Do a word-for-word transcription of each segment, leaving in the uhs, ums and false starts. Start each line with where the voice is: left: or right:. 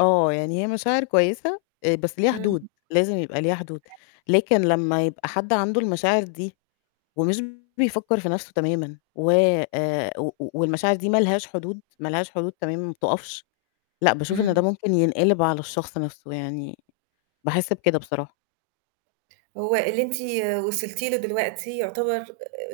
left: آه، يعني هي مشاعر كويسة آآ بس ليها حدود،
right: اهم
left: لازم يبقى ليها حدود، لكن لمّا يبقى حد عنده المشاعر دي ومش بيفكّر في نَفْسه تمامًا و آآ و و والمشاعر دي ما لهاش حدود ما لهاش حدود تمامًا وما بتقفش لأ، باشوف إن ده
right: إمم.
left: ممكن ينقلِب على الشخص نَفْسه يعني باحس بكده بصراحة.
right: هو اللي أنتِ وصلتِ له دلوقتي يُعتبر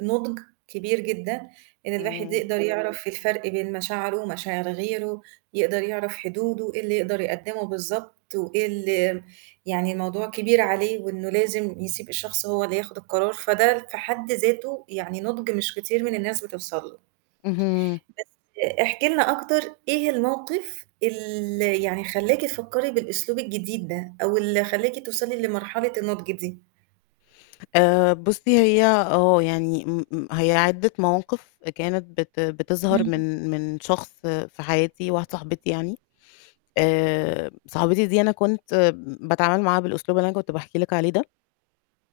right: نُضج كبير جدًا، إن الواحد
left: إمم.
right: يقدر يعرف الفرق بين مشاعره ومشاعر غيره، يقدر يعرف حدوده، إيه اللي يقدر يقدّمه بالضبط وإيه اللي م يعني الموضوع كبير عليه وإنه لازم يسيب الشخص هو اللي ياخُد القرار، فده في حد ذاته يعني نُضج مش كتير من الناس بتوصل له
left: اهم.
right: بس احكي لنا أكتر إيه الموقِف ال يعني خلّاكِ تفكّري بالأسلوب الجديد ده أو اللي خلّاكِ توصلي لمرحلة النُضج دي؟
left: آآ بُصّي هي آه، يعني م م هي عدّة مواقِف آآ كانت بت بتظهر
right: اهم.
left: من من شخص في حياتي واحدة صاحبتي يعني، آآ صاحبتي دي أنا كنت م باتعامل معاها بالأسلوب اللي أنا كنت باحكي لِك عليه ده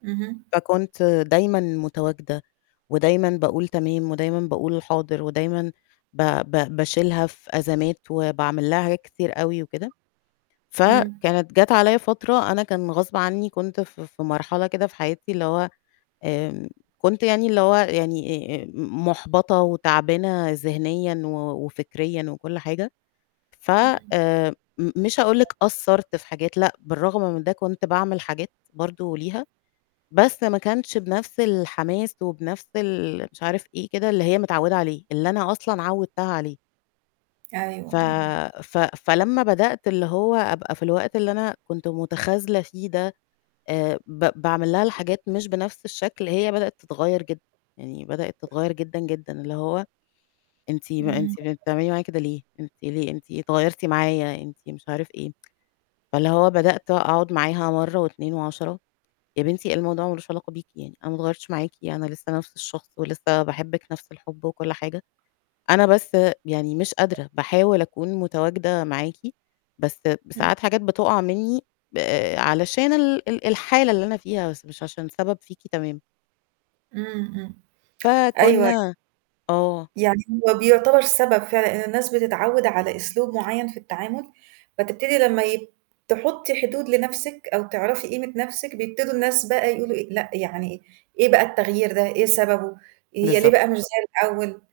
right: اهم.
left: فكنت دايمًا مُتواجدة ودايمًا باقول تمام ودايمًا باقول حاضر ودايمًا ب ب باشيلها في أزمات وباعمل لها حاجات كتير أوي وكده، ف
right: إمم.
left: كانت جات عليّا فترة أنا كان غصب عنّي كنت ف ف في مرحلة كده في حياتي اللي هو، آمم كنت يعني اللي هو يعني آآ آآ م مُحبطة وتعبانة ذهنيًا و وفكريًا وكل حاجة. ف
right: اهم.
left: آمم م مش هاقول لِك قصّرت في حاجات لأ، بالرغم من ده كنت باعمل حاجات برضه ليها، بس ما كانش بنِفْس الحماس وبنَفْس ال مش عارف إيه كده اللي هي متعوّدة عليه اللي أنا أصلًا عوّدتها عليه ف
right: أيوه، أيوه.
left: ف فلمّا بدأت اللي هو أبقى في الوقت اللي أنا كنت مُتخاذلة فيه ده آآ ب باعمل لها الحاجات مش بنَفْس الشكل هي بدأت تتغيّر جد يعني بدأت تتغيّر جدًا، جدًا اللي هو أنتِ ما
right: إمم.
left: أنتِ بن بتعملي معايا كده ليه أنتِ ليه، أنتِ اتغيّرتِ معايا، أنتِ مش عارف إيه. فاللي هو بدأت أقعُد معاها مرّة واتنين وعَشَرة يا بنتي الموضوع ما لوش علاقة بيكِ يعني، أنا ما اتغيّرتش معاكِ، أنا لسه نَفْس الشخص ولسه باحبّك نَفْس الحُب وكل حاجة، أنا بس يعني مش قادرة باحاول أكون مُتواجدة معاكِ بس
right: اهم.
left: بساعات حاجات بتقع منّي ب آآ علشان ال ال الحالة اللي أنا فيها بس مش عشان سَبب فيكِ تمامًا.
right: إمم، إمم. أيوه، أي
left: فكنّا آه.
right: يعني هو بيُعتبر سَبب فعلًا إن الناس بتتعوّد على أسلوب معيّن في التعامل فتبتدّي لمّا يب تحُطّي حدود لنَفْسِك أو تعرفي قيمة نَفْسِك بيبتدوا الناس بقى يقولوا إيه، لأ، يعني إيه إيه بقى التغيير ده، إيه سَببه، هي ليه
left: بالضب
right: بقى مش زي الأول؟